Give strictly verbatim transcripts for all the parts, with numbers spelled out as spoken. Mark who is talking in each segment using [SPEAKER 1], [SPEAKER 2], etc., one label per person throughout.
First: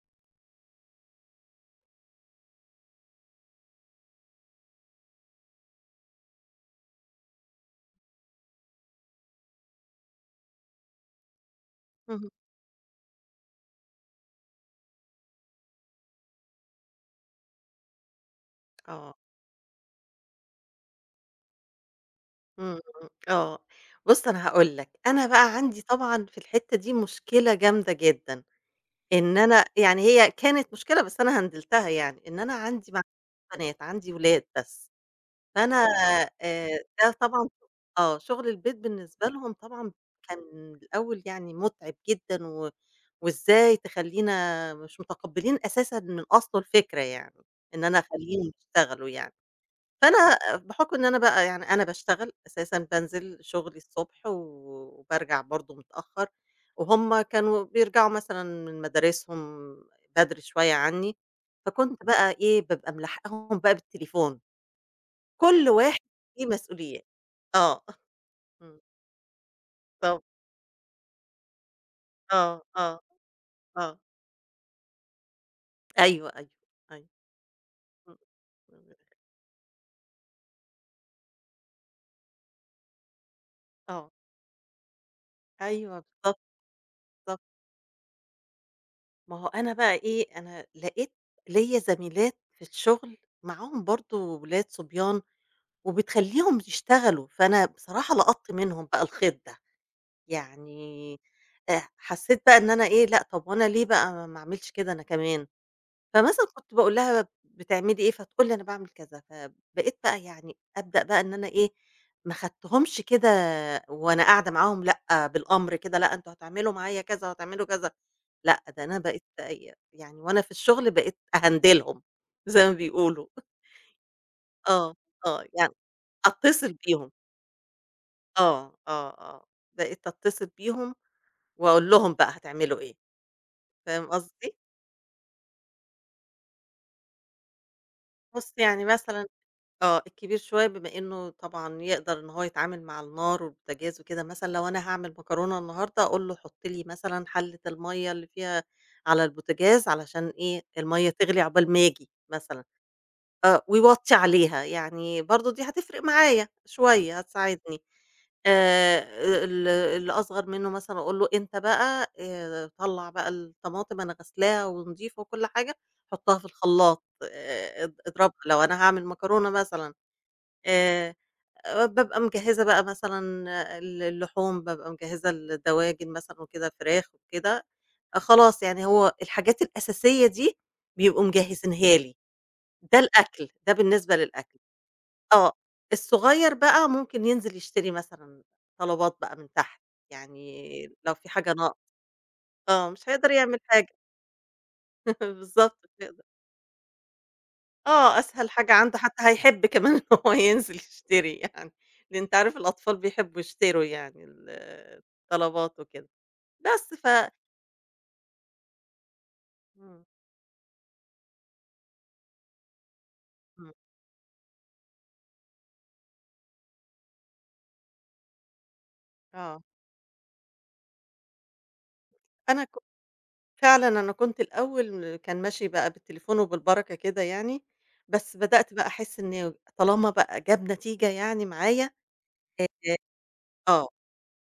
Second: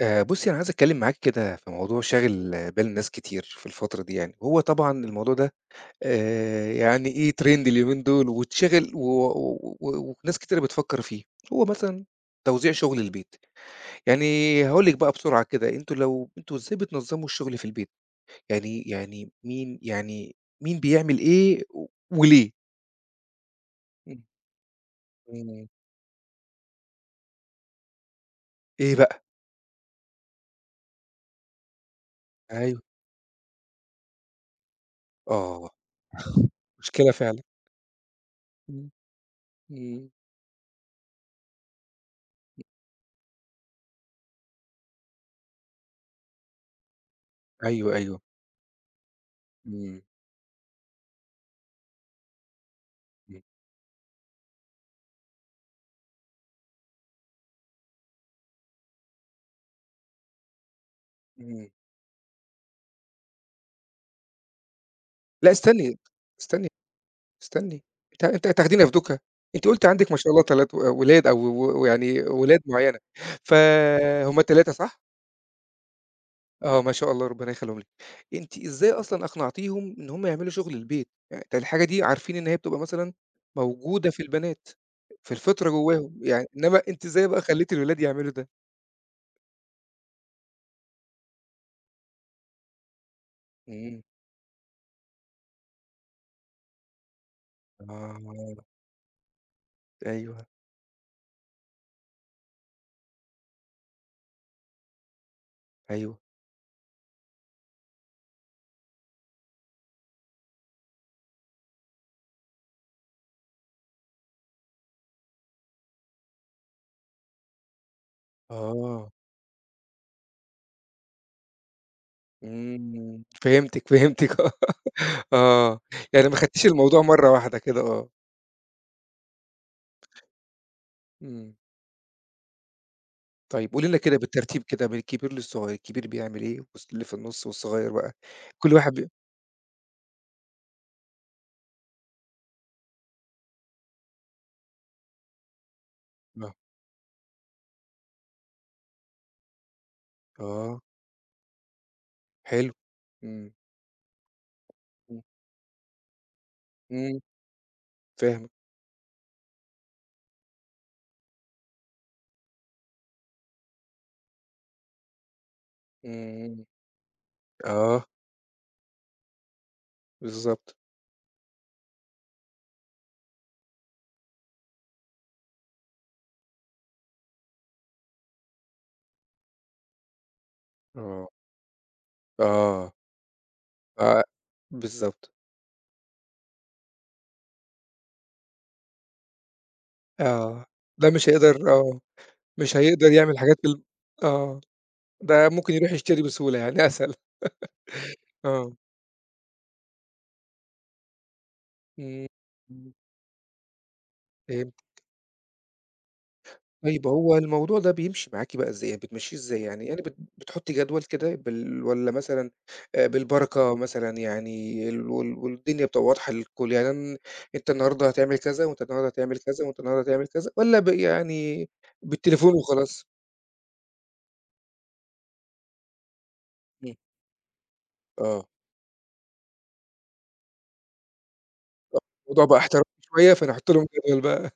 [SPEAKER 1] آآ بُصّي، أنا عايز أتكلّم معاكِ كده في موضوع شاغل بال ناس كتير في الفترة دي يعني، وهو طبعًا الموضوع ده آآ يعني إيه trend اليومين دول واتشغل و و و وناس كتيرة بتفكّر فيه، هو مثلًا
[SPEAKER 2] اهم.
[SPEAKER 1] توزيع شُغل البيت. يعني هاقول لِك بقى بسرعة كده، أنتم لو أنتم إزاي بتنظّموا الشُغل في البيت؟ يعني
[SPEAKER 2] آه.
[SPEAKER 1] يعني مين يعني مين بيعمل إيه و وليه؟
[SPEAKER 2] إمم، إمم. آه.
[SPEAKER 1] إمم،
[SPEAKER 2] بُص، أنا هاقول لك، أنا بقى
[SPEAKER 1] إمم.
[SPEAKER 2] عندي طبعًا في الحتّة دي مشكلة جامدة جدًا،
[SPEAKER 1] إيه بقى؟
[SPEAKER 2] إن أنا يعني هي كانت مشكلة بس أنا هندلتها يعني، إن أنا
[SPEAKER 1] أيوه.
[SPEAKER 2] عندي ما عنديش بنات، عندي ولاد بس.
[SPEAKER 1] آه،
[SPEAKER 2] فأنا آآ ده
[SPEAKER 1] مشكلة فعلًا.
[SPEAKER 2] طبعًا آه. شغل البيت
[SPEAKER 1] إمم،
[SPEAKER 2] بالنسبة لهم طبعًا
[SPEAKER 1] إمم.
[SPEAKER 2] كان الأول يعني مُتعب جدًا و وإزاي تخلّينا مش متقبّلين أساسًا من أصله الفكرة يعني، إن
[SPEAKER 1] أيوه،
[SPEAKER 2] أنا
[SPEAKER 1] أيوه.
[SPEAKER 2] أخلّيهم يشتغلوا يعني.
[SPEAKER 1] إمم،
[SPEAKER 2] فأنا بحُكم إن أنا بقى يعني أنا باشتغل أساسًا، بانزل
[SPEAKER 1] إمم،
[SPEAKER 2] شُغلي الصبح و وبارجع برضه متأخّر، وهُم كانوا بيرجعوا مثلًا من مدارسهم بدري شوية عنّي،
[SPEAKER 1] إمم.
[SPEAKER 2] فكنت بقى إيه، بابقى ملاحقاهم بقى بالتليفون،
[SPEAKER 1] لأ
[SPEAKER 2] كل واحد
[SPEAKER 1] استني،
[SPEAKER 2] ليه
[SPEAKER 1] استني،
[SPEAKER 2] مسؤوليات. آه.
[SPEAKER 1] استني، أنتِ أنتِ
[SPEAKER 2] إمم.
[SPEAKER 1] هتاخدينا في دُكة، أنتِ قُلتِ عندِك ما
[SPEAKER 2] بالضبط.
[SPEAKER 1] شاء الله ثلاث و ولاد أو و ويعني
[SPEAKER 2] آه،
[SPEAKER 1] ولاد معيّنة،
[SPEAKER 2] آه، آه.
[SPEAKER 1] فهُم ثلاثة صح؟
[SPEAKER 2] أيوه، أيوه،
[SPEAKER 1] آه، ما
[SPEAKER 2] أيوه.
[SPEAKER 1] شاء الله ربنا يخلّيهم لِك.
[SPEAKER 2] إمم،
[SPEAKER 1] أنتِ إزاي
[SPEAKER 2] إمم.
[SPEAKER 1] أصلًا أقنعتيهم إن هُم يعملوا شغل البيت؟ يعني ده الحاجة دي عارفين إن هي بتبقى مثلًا
[SPEAKER 2] آه.
[SPEAKER 1] موجودة في البنات، في الفطرة
[SPEAKER 2] أيوه
[SPEAKER 1] جواهم
[SPEAKER 2] بالضبط،
[SPEAKER 1] يعني، إنّما أنتِ إزاي بقى
[SPEAKER 2] بالضبط.
[SPEAKER 1] خلّيتِ الولاد يعملوا ده؟
[SPEAKER 2] ما هو أنا بقى إيه، أنا لقيت ليّا زميلات في الشُغل معاهم
[SPEAKER 1] إمم،
[SPEAKER 2] برضه ولاد صبيان وبتخلّيهم يشتغلوا، فأنا بصراحة
[SPEAKER 1] آه،
[SPEAKER 2] لقطت منهم بقى الخيط ده،
[SPEAKER 1] أيوه،
[SPEAKER 2] يعني آآ حسّيت بقى إن أنا إيه، لأ طَب وأنا ليه بقى ما ما أعملش كده أنا كمان؟
[SPEAKER 1] أيوه،
[SPEAKER 2] فمثلًا كنت باقول لها: "بتعملي إيه؟" فتقول لي: "أنا باعمل كذا." فبقيت بقى يعني أبدأ بقى إن أنا إيه، ما خدتهمش كده وأنا قاعدة معاهم لأ، بالأمر كده، لأ أنتم هتعملوا معايا كذا وهتعملوا كذا، لأ ده أنا
[SPEAKER 1] آه،
[SPEAKER 2] بقيت ي يعني وأنا في الشغل بقيت أهندلهم زي ما
[SPEAKER 1] إمم،
[SPEAKER 2] بيقولوا،
[SPEAKER 1] فهمتِك، فهمتِك آه.
[SPEAKER 2] آه، آه، يعني
[SPEAKER 1] آه، يعني ما خدتيش
[SPEAKER 2] أتصل
[SPEAKER 1] الموضوع
[SPEAKER 2] بيهم.
[SPEAKER 1] مرّة واحدة كده آه،
[SPEAKER 2] آه، آه، آه، بقيت أتصل بيهم
[SPEAKER 1] إمم،
[SPEAKER 2] وأقول لهم بقى هتعملوا إيه،
[SPEAKER 1] طيب قولي لنا
[SPEAKER 2] فاهم
[SPEAKER 1] كده
[SPEAKER 2] قصدي؟
[SPEAKER 1] بالترتيب كده من الكبير للصغير، الكبير بيعمل إيه والص اللي في النُص والصغير بقى
[SPEAKER 2] بُص
[SPEAKER 1] كل
[SPEAKER 2] يعني
[SPEAKER 1] واحد بي
[SPEAKER 2] مثلًا آه، الكبير شوية بما إنه طبعًا يقدر إن هو يتعامل مع النار والبوتاجاز وكده، مثلًا لو أنا هاعمل مكرونة النهارده أقول له
[SPEAKER 1] آه،
[SPEAKER 2] حُط لي مثلًا حلة المَيّة اللي فيها على البوتاجاز علشان إيه،
[SPEAKER 1] آه،
[SPEAKER 2] المَيّة تغلي عقبال ما آجي مثلًا.
[SPEAKER 1] حلو، إمم،
[SPEAKER 2] آه، ويوطّي عليها، يعني
[SPEAKER 1] إمم،
[SPEAKER 2] برضه دي هتفرق معايا شوية،
[SPEAKER 1] إمم،
[SPEAKER 2] هتساعدني.
[SPEAKER 1] فاهمِك،
[SPEAKER 2] آآ ال اللي أصغر منّه مثلًا أقول له أنت بقى آآ طلّع بقى الطماطم أنا غاسلاها ونضيفة وكل حاجة، حُطّها في
[SPEAKER 1] إمم،
[SPEAKER 2] الخلاط آآ اض
[SPEAKER 1] آه،
[SPEAKER 2] اضربها لو أنا هاعمل مكرونة مثلًا.
[SPEAKER 1] بالضبط،
[SPEAKER 2] آآ بابقى مجهّزة بقى مثلًا ال اللحوم، بابقى مجهّزة الدواجن مثلًا وكده، فراخ وكده، آه، خلاص يعني هو الحاجات الأساسية دي بيبقوا
[SPEAKER 1] آه،
[SPEAKER 2] مجهّزينها لي.
[SPEAKER 1] آه،
[SPEAKER 2] ده الأكل، ده بالنسبة
[SPEAKER 1] آه،
[SPEAKER 2] للأكل،
[SPEAKER 1] بالضبط،
[SPEAKER 2] آه، الصغيّر بقى ممكن ينزل يشتري مثلًا طلبات بقى من تحت،
[SPEAKER 1] آه،
[SPEAKER 2] يعني
[SPEAKER 1] ده
[SPEAKER 2] لو في
[SPEAKER 1] مش
[SPEAKER 2] حاجة
[SPEAKER 1] هيقدر
[SPEAKER 2] ناقصة
[SPEAKER 1] آه، مش
[SPEAKER 2] آه، مش
[SPEAKER 1] هيقدر
[SPEAKER 2] هيقدر
[SPEAKER 1] يعمل حاجات
[SPEAKER 2] يعمل
[SPEAKER 1] ال
[SPEAKER 2] حاجة.
[SPEAKER 1] آه، ده ممكن
[SPEAKER 2] بالضبط
[SPEAKER 1] يروح يشتري
[SPEAKER 2] كده،
[SPEAKER 1] بسهولة يعني أسهل،
[SPEAKER 2] آه، أسهل حاجة
[SPEAKER 1] آه،
[SPEAKER 2] عنده حتى هيحب كمان إن هو ينزل يشتري يعني، لأن
[SPEAKER 1] إمم،
[SPEAKER 2] أنت عارف
[SPEAKER 1] إمم،
[SPEAKER 2] الأطفال بيحبوا يشتروا يعني ال
[SPEAKER 1] فهمت.
[SPEAKER 2] الطلبات وكده، بس ف
[SPEAKER 1] طيب هو الموضوع ده بيمشي معاكِ بقى إزاي، يعني بتمشّيه إزاي يعني، يعني
[SPEAKER 2] إمم،
[SPEAKER 1] بت بتحطّي جدول كده بال والّا مثلًا آآ
[SPEAKER 2] إمم،
[SPEAKER 1] بالبركة مثلًا يعني ال وال والدنيا بتبقى واضحة للكل، يعني أن أنت النهارده هتعمل كذا، وأنت النهارده هتعمل
[SPEAKER 2] آه،
[SPEAKER 1] كذا، وأنت النهارده هتعمل كذا، والّا ب يعني بالتليفون
[SPEAKER 2] أنا ك
[SPEAKER 1] وخلاص؟
[SPEAKER 2] فعلًا أنا كنت الأول كان ماشي بقى بالتليفون
[SPEAKER 1] إمم،
[SPEAKER 2] وبالبركة كده يعني، بس
[SPEAKER 1] آه.
[SPEAKER 2] بدأت بقى أحس إن طالما بقى جاب نتيجة يعني معايا
[SPEAKER 1] الموضوع بقى
[SPEAKER 2] آآ
[SPEAKER 1] احترافي شوية فنحط لهم
[SPEAKER 2] آه،
[SPEAKER 1] جدول بقى،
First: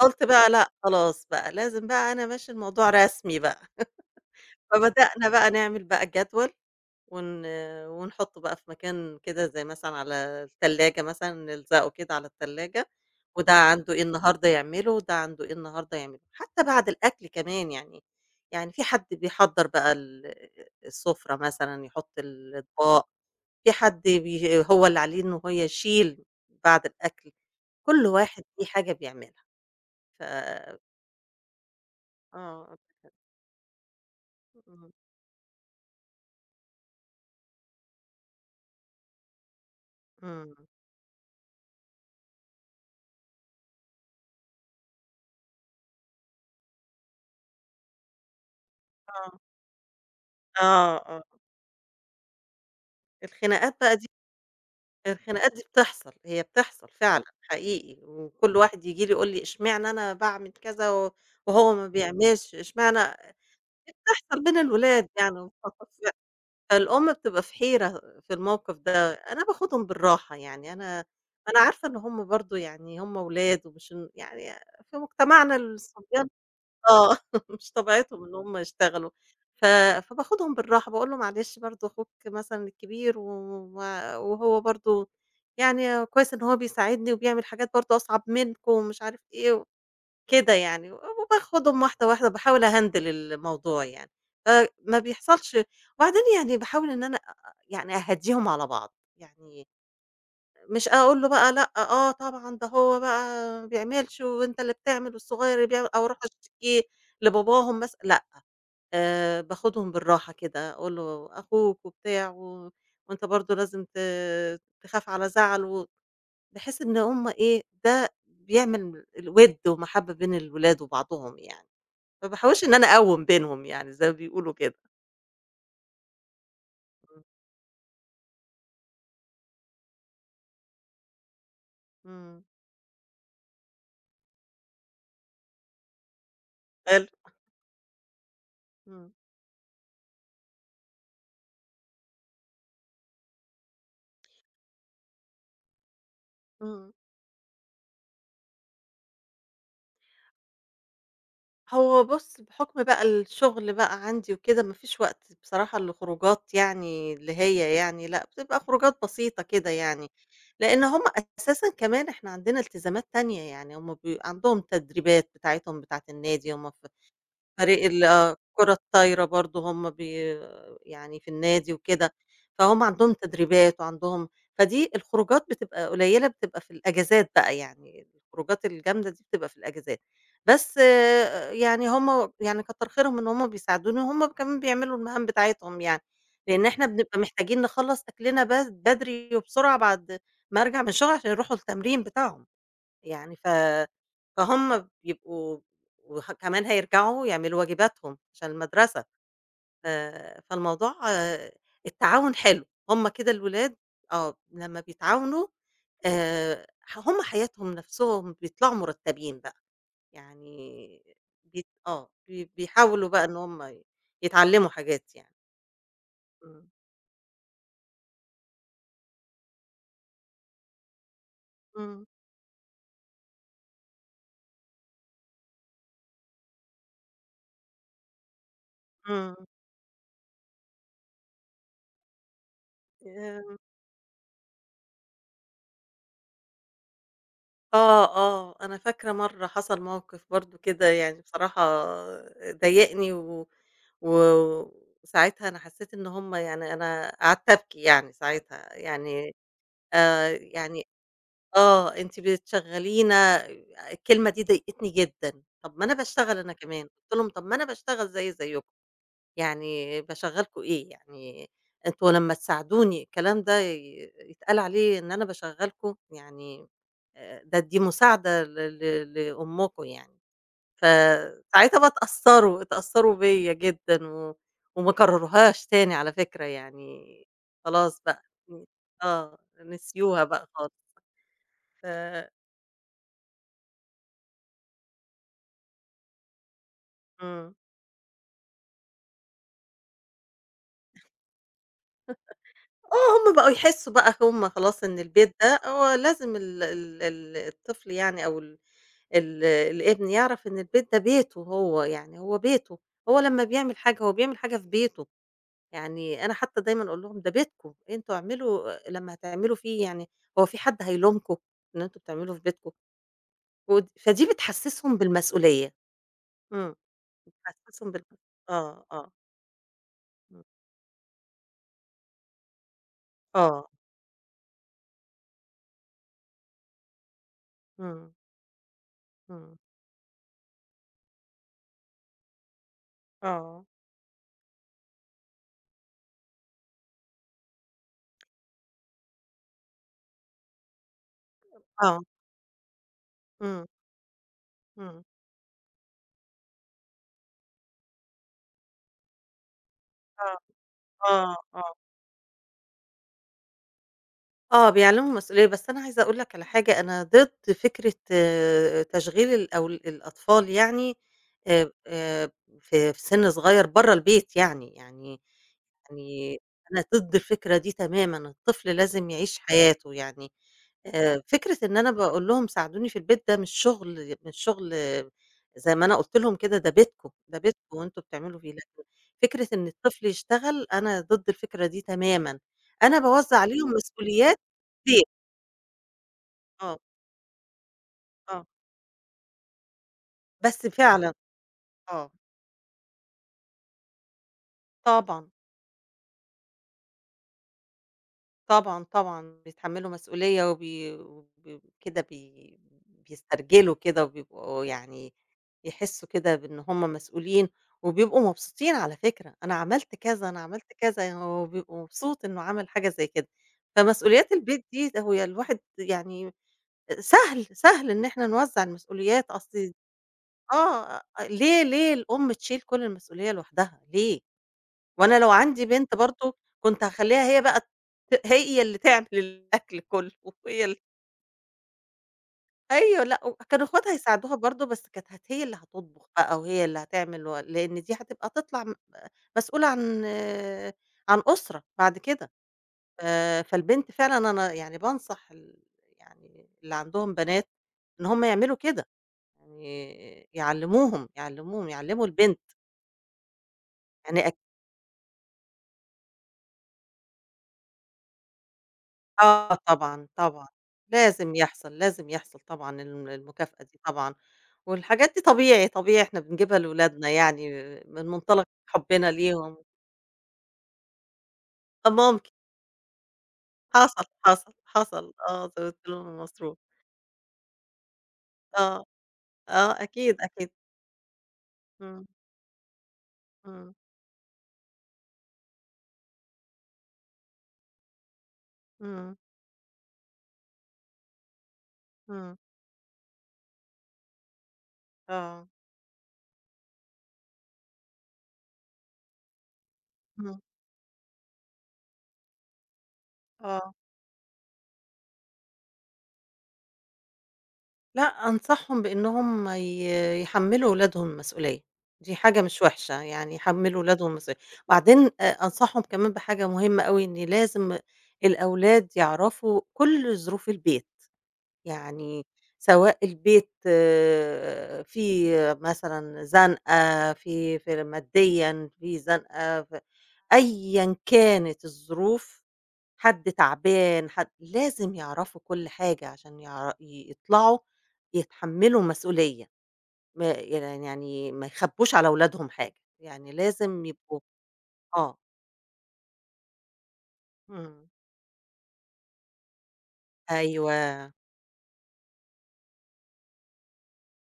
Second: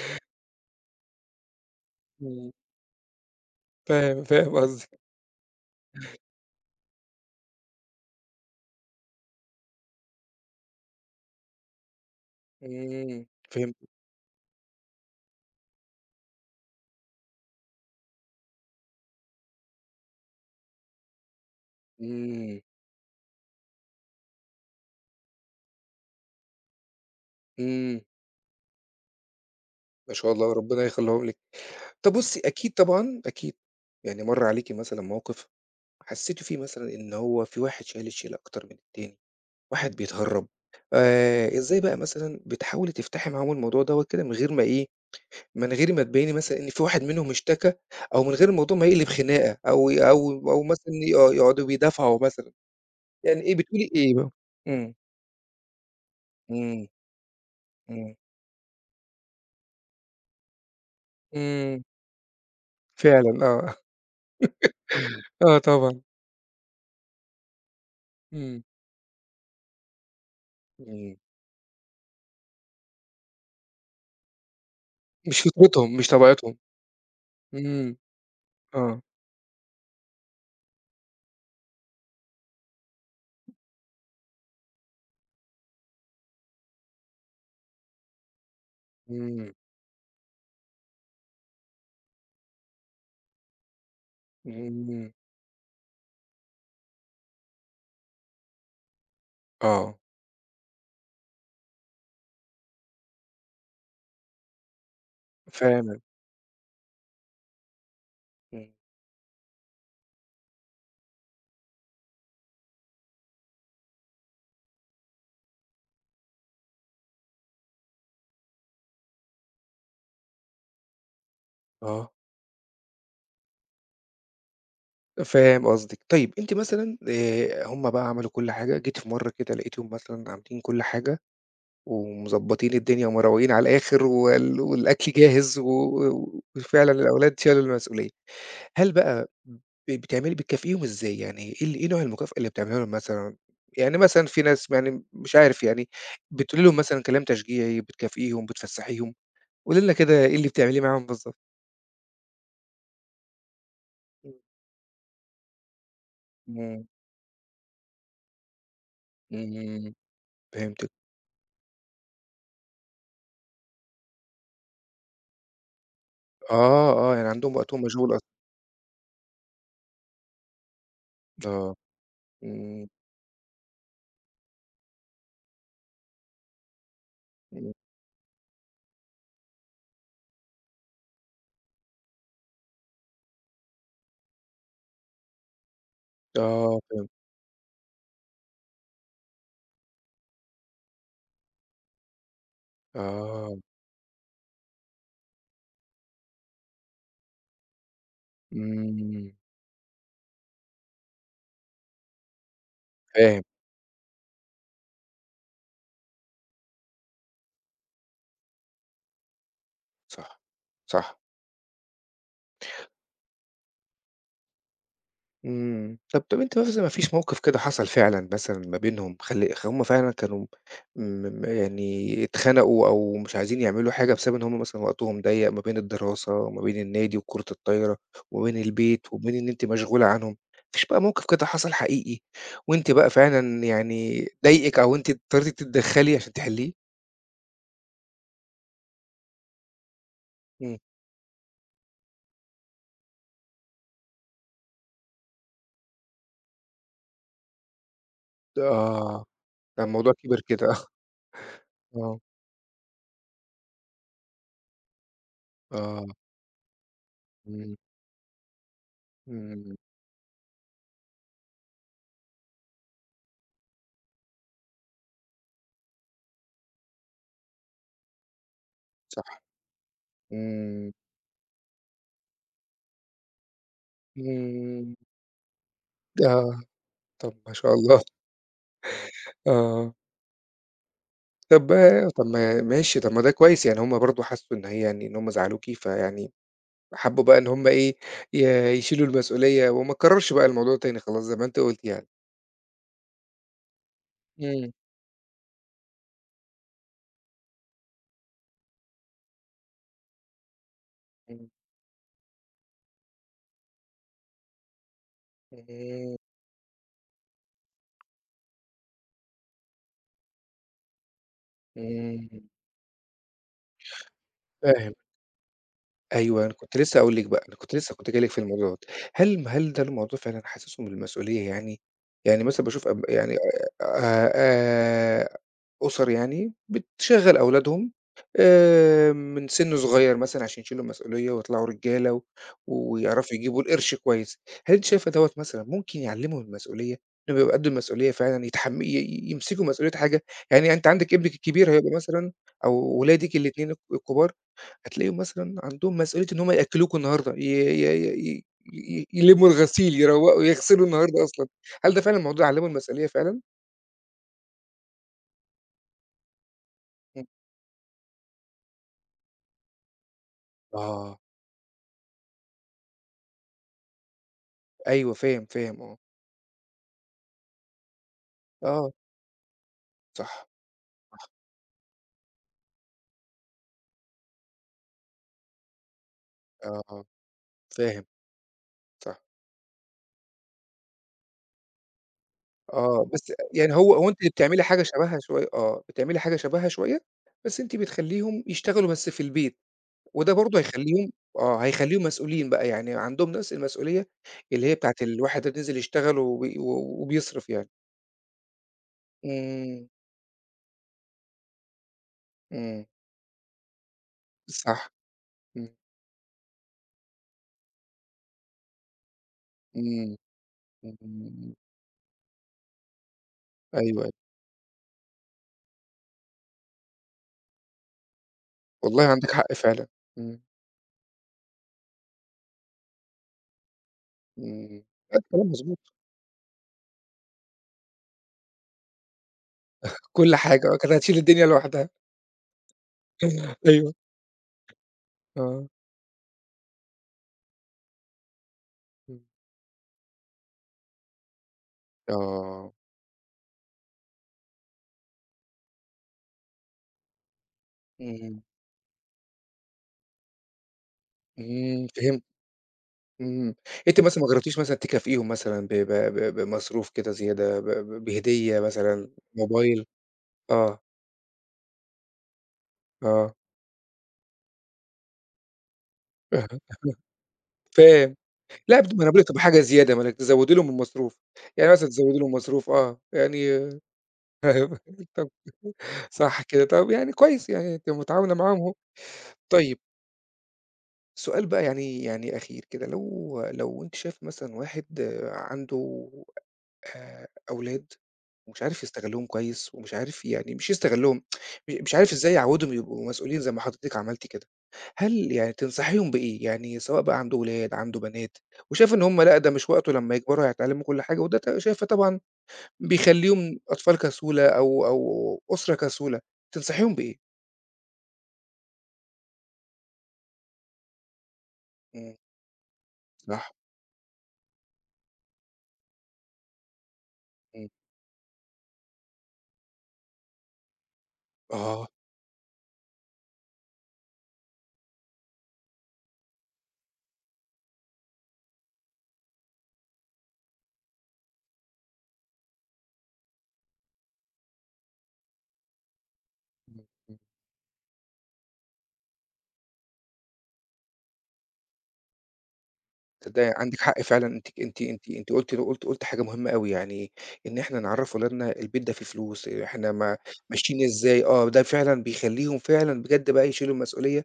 [SPEAKER 2] قُلت بقى لأ خلاص بقى لازم بقى أنا
[SPEAKER 1] إمم.
[SPEAKER 2] أمشّي الموضوع رسمي بقى.
[SPEAKER 1] فاهم، فاهم قصدك،
[SPEAKER 2] فبدأنا بقى نعمل بقى جدول ون ونحطه بقى في مكان كده زي مثلًا على التلاجة مثلًا، نلزقه كده على التلاجة،
[SPEAKER 1] إمم،
[SPEAKER 2] وده
[SPEAKER 1] فهمت،
[SPEAKER 2] عنده إيه النهارده يعمله، وده عنده إيه النهارده يعمله، حتى بعد الأكل كمان يعني، يعني في حد بيحضّر بقى ال السفرة مثلًا، يحط
[SPEAKER 1] إمم،
[SPEAKER 2] الأطباق، في حد بي هو اللي عليه إن هو يشيل بعد الأكل،
[SPEAKER 1] إمم،
[SPEAKER 2] كل واحد ليه حاجة بيعملها،
[SPEAKER 1] ما شاء الله ربنا
[SPEAKER 2] ف
[SPEAKER 1] يخلّيهم لِك. طب بُصّي أكيد
[SPEAKER 2] آه،
[SPEAKER 1] طبعًا، أكيد يعني مَر عليكِ
[SPEAKER 2] إمم،
[SPEAKER 1] مثلًا موقف حسيتِ فيه مثلًا إن هو في واحد شايل الشيلة أكتر من التاني، واحد بيتهرّب،
[SPEAKER 2] إمم،
[SPEAKER 1] آآ إزاي بقى مثلًا بتحاولي تفتحي معاهم الموضوع دوّة كده من غير ما إيه، من غير ما تبيّني مثلًا إن في واحد منهم اشتكى أو من غير الموضوع ما يقلب
[SPEAKER 2] آه،
[SPEAKER 1] خناقة أو ي أو أو مثلًا
[SPEAKER 2] آه، آه،
[SPEAKER 1] آه، يقعدوا بيدافعوا مثلًا، يعني إيه
[SPEAKER 2] الخناقات
[SPEAKER 1] بتقولي
[SPEAKER 2] بقى دي
[SPEAKER 1] إيه بقى؟ إمم،
[SPEAKER 2] الخناقات دي بتحصل، هي
[SPEAKER 1] إمم،
[SPEAKER 2] بتحصل فعلًا حقيقي،
[SPEAKER 1] إمم،
[SPEAKER 2] وكل واحد ييجي لي يقول لي إشمعنى أنا باعمل كذا و وهو
[SPEAKER 1] إمم،
[SPEAKER 2] ما بيعملش، إشمعنى
[SPEAKER 1] فعلًا آه،
[SPEAKER 2] بتحصل بين الولاد يعني.
[SPEAKER 1] آه طبعًا،
[SPEAKER 2] فالأم بتبقى في حيرة في
[SPEAKER 1] إمم،
[SPEAKER 2] الموقف ده، أنا باخدهم بالراحة يعني، أنا
[SPEAKER 1] إمم،
[SPEAKER 2] أنا عارفة إن هُم برضه يعني هُم ولاد ومش إن- يعني في
[SPEAKER 1] مش
[SPEAKER 2] مجتمعنا
[SPEAKER 1] فطرتهم، مش
[SPEAKER 2] الصبيان
[SPEAKER 1] طبيعتهم،
[SPEAKER 2] آه، مش
[SPEAKER 1] إمم،
[SPEAKER 2] طبيعتهم إن هم
[SPEAKER 1] آه،
[SPEAKER 2] يشتغلوا، ف فباخدهم بالراحة، باقول له: "معلش برضه أخوك مثلًا الكبير و و- وهو برضه يعني كويس إن هو بيساعدني وبيعمل حاجات برضه أصعب منكم." ومش عارف إيه
[SPEAKER 1] إمم،
[SPEAKER 2] وكده يعني، وباخدهم واحدة، واحدة، باحاول أهندل الموضوع يعني، فما
[SPEAKER 1] إمم،
[SPEAKER 2] بيحصلش وبعدين يعني باحاول إن أنا أ أ يعني أهدّيهم على بعض، يعني
[SPEAKER 1] آه،
[SPEAKER 2] مش أقول له بقى لأ، آه طبعًا ده هو بقى ما بيعملش وأنت اللي بتعمل والصغير اللي بيعمل
[SPEAKER 1] فعلًا،
[SPEAKER 2] أو أروح أشتكي لباباهم مثلًا، لأ،
[SPEAKER 1] إمم،
[SPEAKER 2] آآ باخدهم بالراحة كده، أقول له أخوك وبتاع و وأنت برضه لازم ت تخاف على زعله، بحيث إن هم إيه، ده بيعمل الوِد ومَحبّة بين الولاد وبعضهم يعني،
[SPEAKER 1] آه.
[SPEAKER 2] ما باحاولش إن أنا أقوّم بينهم يعني زي ما بيقولوا كده.
[SPEAKER 1] فاهم قصدِك. طيب أنتِ مثلًا
[SPEAKER 2] إمم،
[SPEAKER 1] آآ هم بقى عملوا كل حاجة، جيتِ في مرّة كده لقيتيهم مثلًا عاملين كل حاجة
[SPEAKER 2] إمم.
[SPEAKER 1] ومضبّطين الدنيا ومروّقين على الآخر وال والأكل جاهز و و- وفعلًا
[SPEAKER 2] حلو.
[SPEAKER 1] الأولاد شالوا المسؤولية. هل
[SPEAKER 2] إمم،
[SPEAKER 1] بقى ب بتعملي بتكافئيهم إزاي؟ يعني إيه ال إيه نوع المكافأة اللي بتعمليها لهم مثلًا؟ يعني مثلًا في ناس يعني مش عارف يعني بتقولي لهم
[SPEAKER 2] إمم.
[SPEAKER 1] مثلًا كلام تشجيعي، بتكافئيهم، بتفسّحيهم؟ قولي لنا كده إيه اللي بتعمليه معاهم بالضبط؟
[SPEAKER 2] هو بُص، بحُكم بقى الشغل بقى عندي
[SPEAKER 1] إمم.
[SPEAKER 2] وكده، ما فيش وقت بصراحة لخروجات
[SPEAKER 1] إمم.
[SPEAKER 2] يعني اللي هي يعني لأ، بتبقى خروجات بسيطة كده
[SPEAKER 1] إمم.
[SPEAKER 2] يعني، لإن
[SPEAKER 1] فهمتِك.
[SPEAKER 2] هم أساسًا كمان إحنا عندنا التزامات تانية، يعني هم بي عندهم تدريبات بتاعتهم بتاعة النادي، هم ف
[SPEAKER 1] آه، آه. يعني عندهم وقتهم
[SPEAKER 2] فريق ال
[SPEAKER 1] مشغول
[SPEAKER 2] آه،
[SPEAKER 1] أصلًا.
[SPEAKER 2] الكرة الطايرة برضه هم بي يعني في النادي
[SPEAKER 1] آه،
[SPEAKER 2] وكده، فهُم
[SPEAKER 1] إمم،
[SPEAKER 2] عندهم تدريبات وعندهم فدي الخروجات بتبقى قليلة بتبقى في الأجازات بقى
[SPEAKER 1] إمم،
[SPEAKER 2] يعني، الخروجات الجامدة دي بتبقى في الأجازات، بس آه، يعني هم يعني كتّر خيرهم إن هم بيساعدوني وهم كمان بيعملوا المهام بتاعتهم يعني، لإن
[SPEAKER 1] آه
[SPEAKER 2] إحنا
[SPEAKER 1] فهمت،
[SPEAKER 2] بنبقى محتاجين نخلّص أكلنا بس بدري وبسرعة بعد ما أرجع من الشغل عشان يروحوا التمرين بتاعهم. يعني ف
[SPEAKER 1] آه،
[SPEAKER 2] فهُم بيبقوا وه كمان هيرجعوا يعملوا واجباتهم عشان المدرسة،
[SPEAKER 1] إمم،
[SPEAKER 2] ف فالموضوع آه، التعاون حلو، هُم كده
[SPEAKER 1] فاهم،
[SPEAKER 2] الولاد آه، لمّا بيتعاونوا آآ، هُم حياتهم نَفْسهم بيطلعوا مرتبين بقى،
[SPEAKER 1] صح،
[SPEAKER 2] يعني
[SPEAKER 1] صح،
[SPEAKER 2] بيت آه، بي بيحاولوا بقى إن هُم ي يتعلموا حاجات يعني،
[SPEAKER 1] إمم، طب طب أنتِ
[SPEAKER 2] إمم،
[SPEAKER 1] مثلًا ما فيش موقف كده حصل فعلًا مثلًا ما بينهم خل هُم فعلًا كانوا م
[SPEAKER 2] إمم،
[SPEAKER 1] يعني اتخنقوا أو مش عايزين يعملوا حاجة بسبب إن هُم مثلًا وقتهم ضيّق ما بين الدراسة وما بين النادي وكرة الطايرة وما بين البيت وما
[SPEAKER 2] إمم،
[SPEAKER 1] بين إن أنتِ مشغولة عنهم، ما فيش بقى موقف كده حصل حقيقي وأنتِ بقى
[SPEAKER 2] آآ
[SPEAKER 1] فعلًا يعني ضايقِك أو أنتِ اضطريتِ تتدخلي عشان تحليه؟
[SPEAKER 2] آه، آه، أنا فاكرة مرّة حصل موقف برضه
[SPEAKER 1] إمم،
[SPEAKER 2] كده يعني بصراحة ضايقني و و وساعتها أنا حسّيت إن هُم يعني أنا قعدت أبكي يعني ساعتها،
[SPEAKER 1] آه.
[SPEAKER 2] يعني
[SPEAKER 1] ده الموضوع
[SPEAKER 2] آآ،
[SPEAKER 1] كبر كده
[SPEAKER 2] يعني آه، أنتِ
[SPEAKER 1] آه،
[SPEAKER 2] بتشغّلينا الكلمة دي ضايقتني جدًا، طَب ما أنا
[SPEAKER 1] آه،
[SPEAKER 2] باشتغل أنا كمان، قُلت لهم: "طَب ما أنا
[SPEAKER 1] إمم،
[SPEAKER 2] باشتغل زيي زيكم."
[SPEAKER 1] إمم،
[SPEAKER 2] يعني باشغّلكم إيه، يعني أنتم لمّا تساعدوني الكلام ده ي يتقال عليه إن أنا باشغّلكم، يعني آآ ده دي مساعدة ل ل
[SPEAKER 1] صح،
[SPEAKER 2] لأمكم يعني،
[SPEAKER 1] إمم،
[SPEAKER 2] فساعتها بقى اتأثّروا، اتأثّروا بيّا جدًا و وما
[SPEAKER 1] إمم،
[SPEAKER 2] كرروهاش تاني على فكرة
[SPEAKER 1] آه،
[SPEAKER 2] يعني،
[SPEAKER 1] طب ما شاء
[SPEAKER 2] خلاص
[SPEAKER 1] الله،
[SPEAKER 2] بقى ن آه،
[SPEAKER 1] آه،
[SPEAKER 2] نسيوها بقى خالص.
[SPEAKER 1] طب
[SPEAKER 2] ف
[SPEAKER 1] طب ما ماشي، طب ما ده كويس يعني هُم برضه حسّوا إن هي يعني إن هُم زعلوكِ، فيعني حبّوا بقى إن
[SPEAKER 2] إمم.
[SPEAKER 1] هُم إيه، ي يشيلوا المسؤولية وما تكرّرش بقى الموضوع تاني خلاص زي ما أنتِ قُلتِ يعني.
[SPEAKER 2] آه. هم بقوا يحسّوا بقى هم
[SPEAKER 1] إمم،
[SPEAKER 2] خلاص إن البيت ده هو لازم ال ال ال الطفل يعني أو ال ال الابن يعرف إن البيت ده بيته
[SPEAKER 1] إمم،
[SPEAKER 2] هو، يعني هو بيته، هو لمّا بيعمل حاجة هو بيعمل حاجة في بيته،
[SPEAKER 1] إمم،
[SPEAKER 2] يعني أنا حتى دايمًا أقول لهم ده بيتكم، أنتم اعملوا لمّا هتعملوا فيه يعني هو في حد هيلومكم إن أنتم بتعملوا في
[SPEAKER 1] إمم،
[SPEAKER 2] بيتكم؟ ود فدي
[SPEAKER 1] فاهم.
[SPEAKER 2] بتحسسهم بالمسؤولية،
[SPEAKER 1] أيوه، أنا
[SPEAKER 2] إمم،
[SPEAKER 1] كنت لسه هاقول لِك بقى، أنا كنت
[SPEAKER 2] بتحسسهم
[SPEAKER 1] لسه
[SPEAKER 2] بال
[SPEAKER 1] كنت جاي لِك في الموضوع دوّة،
[SPEAKER 2] آه، آه،
[SPEAKER 1] هل هل ده الموضوع
[SPEAKER 2] إمم،
[SPEAKER 1] فعلًا حاسسهم بالمسؤولية يعني؟ يعني مثلًا باشوف أب يعني
[SPEAKER 2] آه،
[SPEAKER 1] آآ آآ أُسَر يعني بتشغّل أولادهم
[SPEAKER 2] إمم،
[SPEAKER 1] آآ من
[SPEAKER 2] إمم،
[SPEAKER 1] سِن صغيّر مثلًا عشان يشيلوا المسؤولية ويطلعوا رجالة و ويعرفوا يجيبوا
[SPEAKER 2] آه،
[SPEAKER 1] القرش كويس، هل أنتِ شايفة دوّة مثلًا ممكن يعلّمهم المسؤولية، إنّهم يبقوا قد المسؤولية فعلًا يتحم ي ي يمسكوا مسؤولية حاجة؟ يعني أنتِ عندِك ابنِك الكبير هيبقى
[SPEAKER 2] آه،
[SPEAKER 1] مثلًا أو ولادِك
[SPEAKER 2] إمم،
[SPEAKER 1] الاتنين الك الكبار
[SPEAKER 2] إمم،
[SPEAKER 1] هتلاقيهم مثلًا عندهم مسؤولية إن هُم يأكّلوكم النهارده، ي ي ي ي يلمّوا الغسيل،
[SPEAKER 2] آه،
[SPEAKER 1] يروّقوا، يغسلوا النهارده
[SPEAKER 2] آه،
[SPEAKER 1] أصلًا.
[SPEAKER 2] آه.
[SPEAKER 1] هل ده فعلًا الموضوع علّمه المسؤولية فعلًا؟
[SPEAKER 2] آه، بيعلّموا المسؤولية، بس أنا عايزة أقول لك على حاجة، أنا
[SPEAKER 1] إمم.
[SPEAKER 2] ضد فكرة آآ تشغيل الأول الأطفال يعني
[SPEAKER 1] آه،
[SPEAKER 2] آآ آآ في في سِن صغير برّه البيت يعني،
[SPEAKER 1] أيوه
[SPEAKER 2] يعني
[SPEAKER 1] فاهم، فاهم آه.
[SPEAKER 2] يعني أنا ضد الفكرة دي تمامًا، الطفل
[SPEAKER 1] آه،
[SPEAKER 2] لازم يعيش حياته يعني،
[SPEAKER 1] صح.
[SPEAKER 2] آآ فكرة إن أنا باقول لهم ساعدوني في البيت ده مش شغل مش شغل آه، زي ما أنا قُلت لهم كده، ده
[SPEAKER 1] آه،
[SPEAKER 2] بيتكم، ده بيتكم وأنتم
[SPEAKER 1] فاهم،
[SPEAKER 2] بتعملوا فيه، لكن
[SPEAKER 1] صح.
[SPEAKER 2] فكرة إن الطفل يشتغل، أنا ضد الفكرة دي تمامًا، أنا
[SPEAKER 1] آه، بس
[SPEAKER 2] باوزّع عليهم
[SPEAKER 1] يعني هو هو أنتِ اللي
[SPEAKER 2] مسؤوليات
[SPEAKER 1] بتعملي حاجة
[SPEAKER 2] كتير،
[SPEAKER 1] شبهها شوية آه، بتعملي حاجة شبهها
[SPEAKER 2] آه،
[SPEAKER 1] شوية، بس أنتِ
[SPEAKER 2] آه،
[SPEAKER 1] بتخلّيهم يشتغلوا بس في البيت، وده برضه
[SPEAKER 2] بس
[SPEAKER 1] هيخلّيهم
[SPEAKER 2] فعلًا
[SPEAKER 1] آه، هيخلّيهم
[SPEAKER 2] آه،
[SPEAKER 1] مسؤولين بقى، يعني عندهم نفس المسؤولية اللي هي بتاعة
[SPEAKER 2] طبعًا،
[SPEAKER 1] الواحد اللي نزل يشتغل وبي و وبيصرف يعني.
[SPEAKER 2] طبعًا، طبعًا
[SPEAKER 1] إمم.
[SPEAKER 2] بيتحمّلوا مسؤولية وبي وب كده بي
[SPEAKER 1] إمم،
[SPEAKER 2] بيسترجلوا كده وبيبقوا
[SPEAKER 1] صح،
[SPEAKER 2] يعني
[SPEAKER 1] إمم،
[SPEAKER 2] يحسّوا كده بإن هم مسؤولين، وبيبقوا مبسوطين على فكرة، أنا عملت
[SPEAKER 1] إمم،
[SPEAKER 2] كذا، أنا عملت كذا، يعني هو
[SPEAKER 1] إمم،
[SPEAKER 2] بيبقى مبسوط إنه عمل حاجة زي كده،
[SPEAKER 1] أيوه، أيوه،
[SPEAKER 2] فمسؤوليات البيت دي ده هو الواحد يعني سهل، سهل إن إحنا نوزّع
[SPEAKER 1] والله
[SPEAKER 2] المسؤوليات،
[SPEAKER 1] عندِك حق
[SPEAKER 2] أصل
[SPEAKER 1] فعلًا، إمم،
[SPEAKER 2] آه، آه، ليه ليه الأم تشيل كل المسؤولية لوحدها، ليه؟
[SPEAKER 1] إمم،
[SPEAKER 2] وأنا
[SPEAKER 1] لأ
[SPEAKER 2] لو
[SPEAKER 1] كلام
[SPEAKER 2] عندي
[SPEAKER 1] مضبوط،
[SPEAKER 2] بنت برضه كنت هاخلّيها هي بقى ت هي اللي تعمل الأكل كلّه.
[SPEAKER 1] كل
[SPEAKER 2] وهي
[SPEAKER 1] حاجة
[SPEAKER 2] ال
[SPEAKER 1] آه، كانت هتشيل الدنيا لوحدها،
[SPEAKER 2] أيوه لأ، وكانوا أخواتها
[SPEAKER 1] أيوه،
[SPEAKER 2] هيساعدوها برضه بس كانت هت هي اللي
[SPEAKER 1] آه،
[SPEAKER 2] هتطبخ بقى وهي اللي هتعمل و لإن دي هتبقى تطلع م
[SPEAKER 1] إمم،
[SPEAKER 2] مسؤولة عن آه، عن أسرة بعد كده،
[SPEAKER 1] آه،
[SPEAKER 2] ف فالبنت فعلًا أنا يعني بانصح ال يعني اللي عندهم بنات إن هم
[SPEAKER 1] إمم،
[SPEAKER 2] يعملوا كده، يعني يعلّموهم، يعلّموهم،
[SPEAKER 1] إمم،
[SPEAKER 2] يعلّموا
[SPEAKER 1] فهمت،
[SPEAKER 2] البنت
[SPEAKER 1] إمم، أنتِ مثلًا ما
[SPEAKER 2] يعني
[SPEAKER 1] جربتيش مثلًا تكافئيهم مثلًا ب ب ب بمصروف كده زيادة، ب ب بهدية مثلًا،
[SPEAKER 2] آه
[SPEAKER 1] موبايل؟
[SPEAKER 2] طبعًا، طبعًا.
[SPEAKER 1] آه،
[SPEAKER 2] لازم يحصل، لازم يحصل طبعًا الم
[SPEAKER 1] آه،
[SPEAKER 2] المكافأة دي طبعًا، والحاجات دي طبيعي، طبيعي إحنا بنجيبها لولادنا يعني من
[SPEAKER 1] فاهم،
[SPEAKER 2] منطلق
[SPEAKER 1] لأ بدون ما
[SPEAKER 2] حُبنا
[SPEAKER 1] أنا باقول لِك طب
[SPEAKER 2] ليهم.
[SPEAKER 1] حاجة زيادة، ما إنِّك تزوّدي لهم المصروف، يعني مثلًا
[SPEAKER 2] آه
[SPEAKER 1] تزوّدي
[SPEAKER 2] ممكن،
[SPEAKER 1] لهم مصروف آه، يعني
[SPEAKER 2] حصل، حصل، حصل آه، زوّدت لهم
[SPEAKER 1] صح
[SPEAKER 2] المصروف.
[SPEAKER 1] كده، طب يعني كويس يعني أنتِ متعاونة معاهم أهو.
[SPEAKER 2] آه،
[SPEAKER 1] طيب
[SPEAKER 2] آه أكيد، أكيد.
[SPEAKER 1] سؤال بقى
[SPEAKER 2] إمم،
[SPEAKER 1] يعني يعني أخير كده، لو
[SPEAKER 2] إمم،
[SPEAKER 1] لو أنتِ شايفة مثلًا واحد آه، عنده آآ أولاد ومش عارف
[SPEAKER 2] إمم،
[SPEAKER 1] يستغلّهم كويس ومش عارف يعني مش يستغلّهم، م مش عارف إزاي
[SPEAKER 2] إمم،
[SPEAKER 1] يعوّدهم يبقوا مسؤولين زي ما حضرتِك عملتِ كده، هل
[SPEAKER 2] آه،
[SPEAKER 1] يعني تنصحيهم بإيه؟ يعني سواء بقى عنده ولاد، عنده بنات وشايفة إن هم لأ، ده مش وقته لمّا
[SPEAKER 2] إمم،
[SPEAKER 1] يكبروا هيتعلّموا كل حاجة وده ت شايفة طبعًا بيخلّيهم
[SPEAKER 2] آه.
[SPEAKER 1] أطفال كسولة أو أو أسرة كسولة، تنصحيهم بإيه؟
[SPEAKER 2] لأ، أنصحهم بإنهم ي يحمّلوا ولادهم المسؤولية، دي
[SPEAKER 1] إمم،
[SPEAKER 2] حاجة مش وحشة، يعني
[SPEAKER 1] صح.
[SPEAKER 2] يحمّلوا ولادهم المسؤولية. وبعدين أ أنصحهم كمان بحاجة مهمة أوي، إن
[SPEAKER 1] إمم.
[SPEAKER 2] لازم الأولاد يعرفوا كل ظروف البيت،
[SPEAKER 1] آه.
[SPEAKER 2] يعني سواء البيت آه، فيه مثلًا زنقة، في في ماديًا، في زنقة، ف أيًا كانت الظروف حد تعبان، حد لازم يعرفوا كل حاجة عشان يعر
[SPEAKER 1] إمم، إمم.
[SPEAKER 2] يطلعوا يتحمّلوا مسؤولية، ما يعني يعني ما يخبّوش على ولادهم حاجة، يعني
[SPEAKER 1] تصدّقي عندِك
[SPEAKER 2] لازم
[SPEAKER 1] حق
[SPEAKER 2] يبقوا
[SPEAKER 1] فعلًا أنتِ أنتِ أنتِ
[SPEAKER 2] آه،
[SPEAKER 1] أنتِ قُلتِ قُلتِ قُلتِ حاجة مهمة أوي، يعني إن إحنا
[SPEAKER 2] إمم،
[SPEAKER 1] نعرّف ولادنا البيت ده فيه فلوس، إحنا ما ماشيين
[SPEAKER 2] أيوه،
[SPEAKER 1] إزاي آه، ده فعلًا بيخلّيهم فعلًا بجد بقى يشيلوا المسؤولية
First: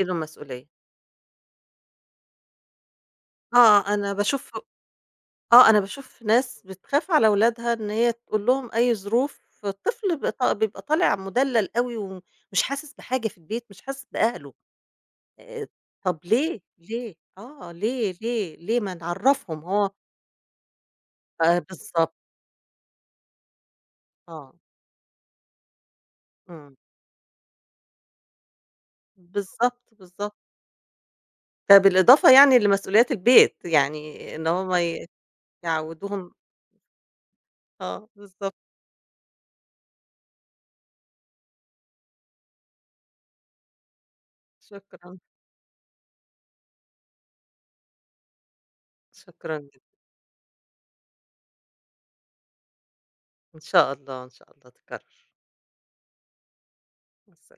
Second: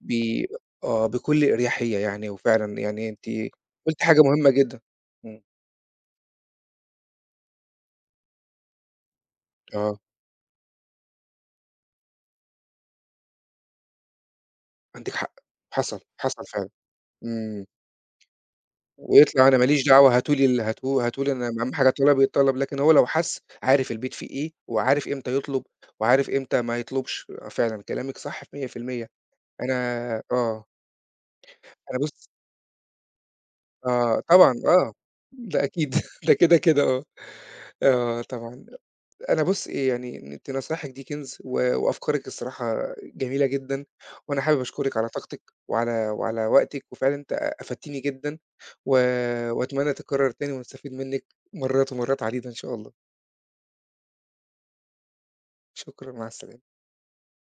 [SPEAKER 1] ب
[SPEAKER 2] مسؤولية،
[SPEAKER 1] آه، بكل إريحية يعني، وفعلًا يعني أنتِ
[SPEAKER 2] آه،
[SPEAKER 1] قُلتِ
[SPEAKER 2] أنا
[SPEAKER 1] حاجة مهمة
[SPEAKER 2] باشوف
[SPEAKER 1] جدًا. إمم،
[SPEAKER 2] آه، أنا باشوف ناس بتخاف على ولادها إن هي تقول لهم أي ظروف،
[SPEAKER 1] آه،
[SPEAKER 2] فالطفل بيبق بيبقى طالع مُدلّل أوي ومش حاسس بحاجة في البيت، مش حاسس بأهله،
[SPEAKER 1] عندِك حق،
[SPEAKER 2] آآ،
[SPEAKER 1] حصل،
[SPEAKER 2] طَب
[SPEAKER 1] حصل
[SPEAKER 2] ليه،
[SPEAKER 1] فعلًا.
[SPEAKER 2] ليه؟
[SPEAKER 1] إمم.
[SPEAKER 2] آه، ليه، ليه، ليه ما
[SPEAKER 1] ويطلع أنا
[SPEAKER 2] نعرّفهم
[SPEAKER 1] ما ليش
[SPEAKER 2] هو
[SPEAKER 1] دعوة هاتوا لي ال هاتوه هاتوا لي أنا
[SPEAKER 2] آآ
[SPEAKER 1] أهم حاجة طلبي
[SPEAKER 2] بالضبط،
[SPEAKER 1] الطلب يتطلب، لكن هو لو حَس عارف البيت فيه إيه،
[SPEAKER 2] آه،
[SPEAKER 1] وعارف إمتى يطلب، وعارف إمتى
[SPEAKER 2] إمم،
[SPEAKER 1] ما يطلبش، آه، فعلًا كلامِك صح في مية في المية أنا
[SPEAKER 2] بالضبط، بالضبط.
[SPEAKER 1] آه،
[SPEAKER 2] ده
[SPEAKER 1] أنا بُص
[SPEAKER 2] بالإضافة يعني لمسؤوليات البيت،
[SPEAKER 1] آه،
[SPEAKER 2] يعني إن
[SPEAKER 1] طبعًا
[SPEAKER 2] هُم
[SPEAKER 1] آه،
[SPEAKER 2] ي
[SPEAKER 1] ده أكيد
[SPEAKER 2] يعوّدوهم
[SPEAKER 1] ده كده، كده آه،
[SPEAKER 2] آه،
[SPEAKER 1] آه
[SPEAKER 2] بالضبط،
[SPEAKER 1] طبعًا. أنا بُصّي، يعني أنتِ نصايحِك دي كنز و وأفكارِك الصراحة جميلة جدًا، وأنا حابب أشكرِك على
[SPEAKER 2] شكرًا،
[SPEAKER 1] طاقتِك وعلى وعلى وقتِك، وفعلًا أنتِ أفدتيني جدًا و
[SPEAKER 2] شكرًا جدًا،
[SPEAKER 1] وأتمنى تتكرر تاني ونستفيد منِّك مرّات ومرّات عديدة إن شاء الله.
[SPEAKER 2] إن شاء الله، إن شاء الله تتكرر.
[SPEAKER 1] شكرًا، مع السلامة.
[SPEAKER 2] مع السلامة.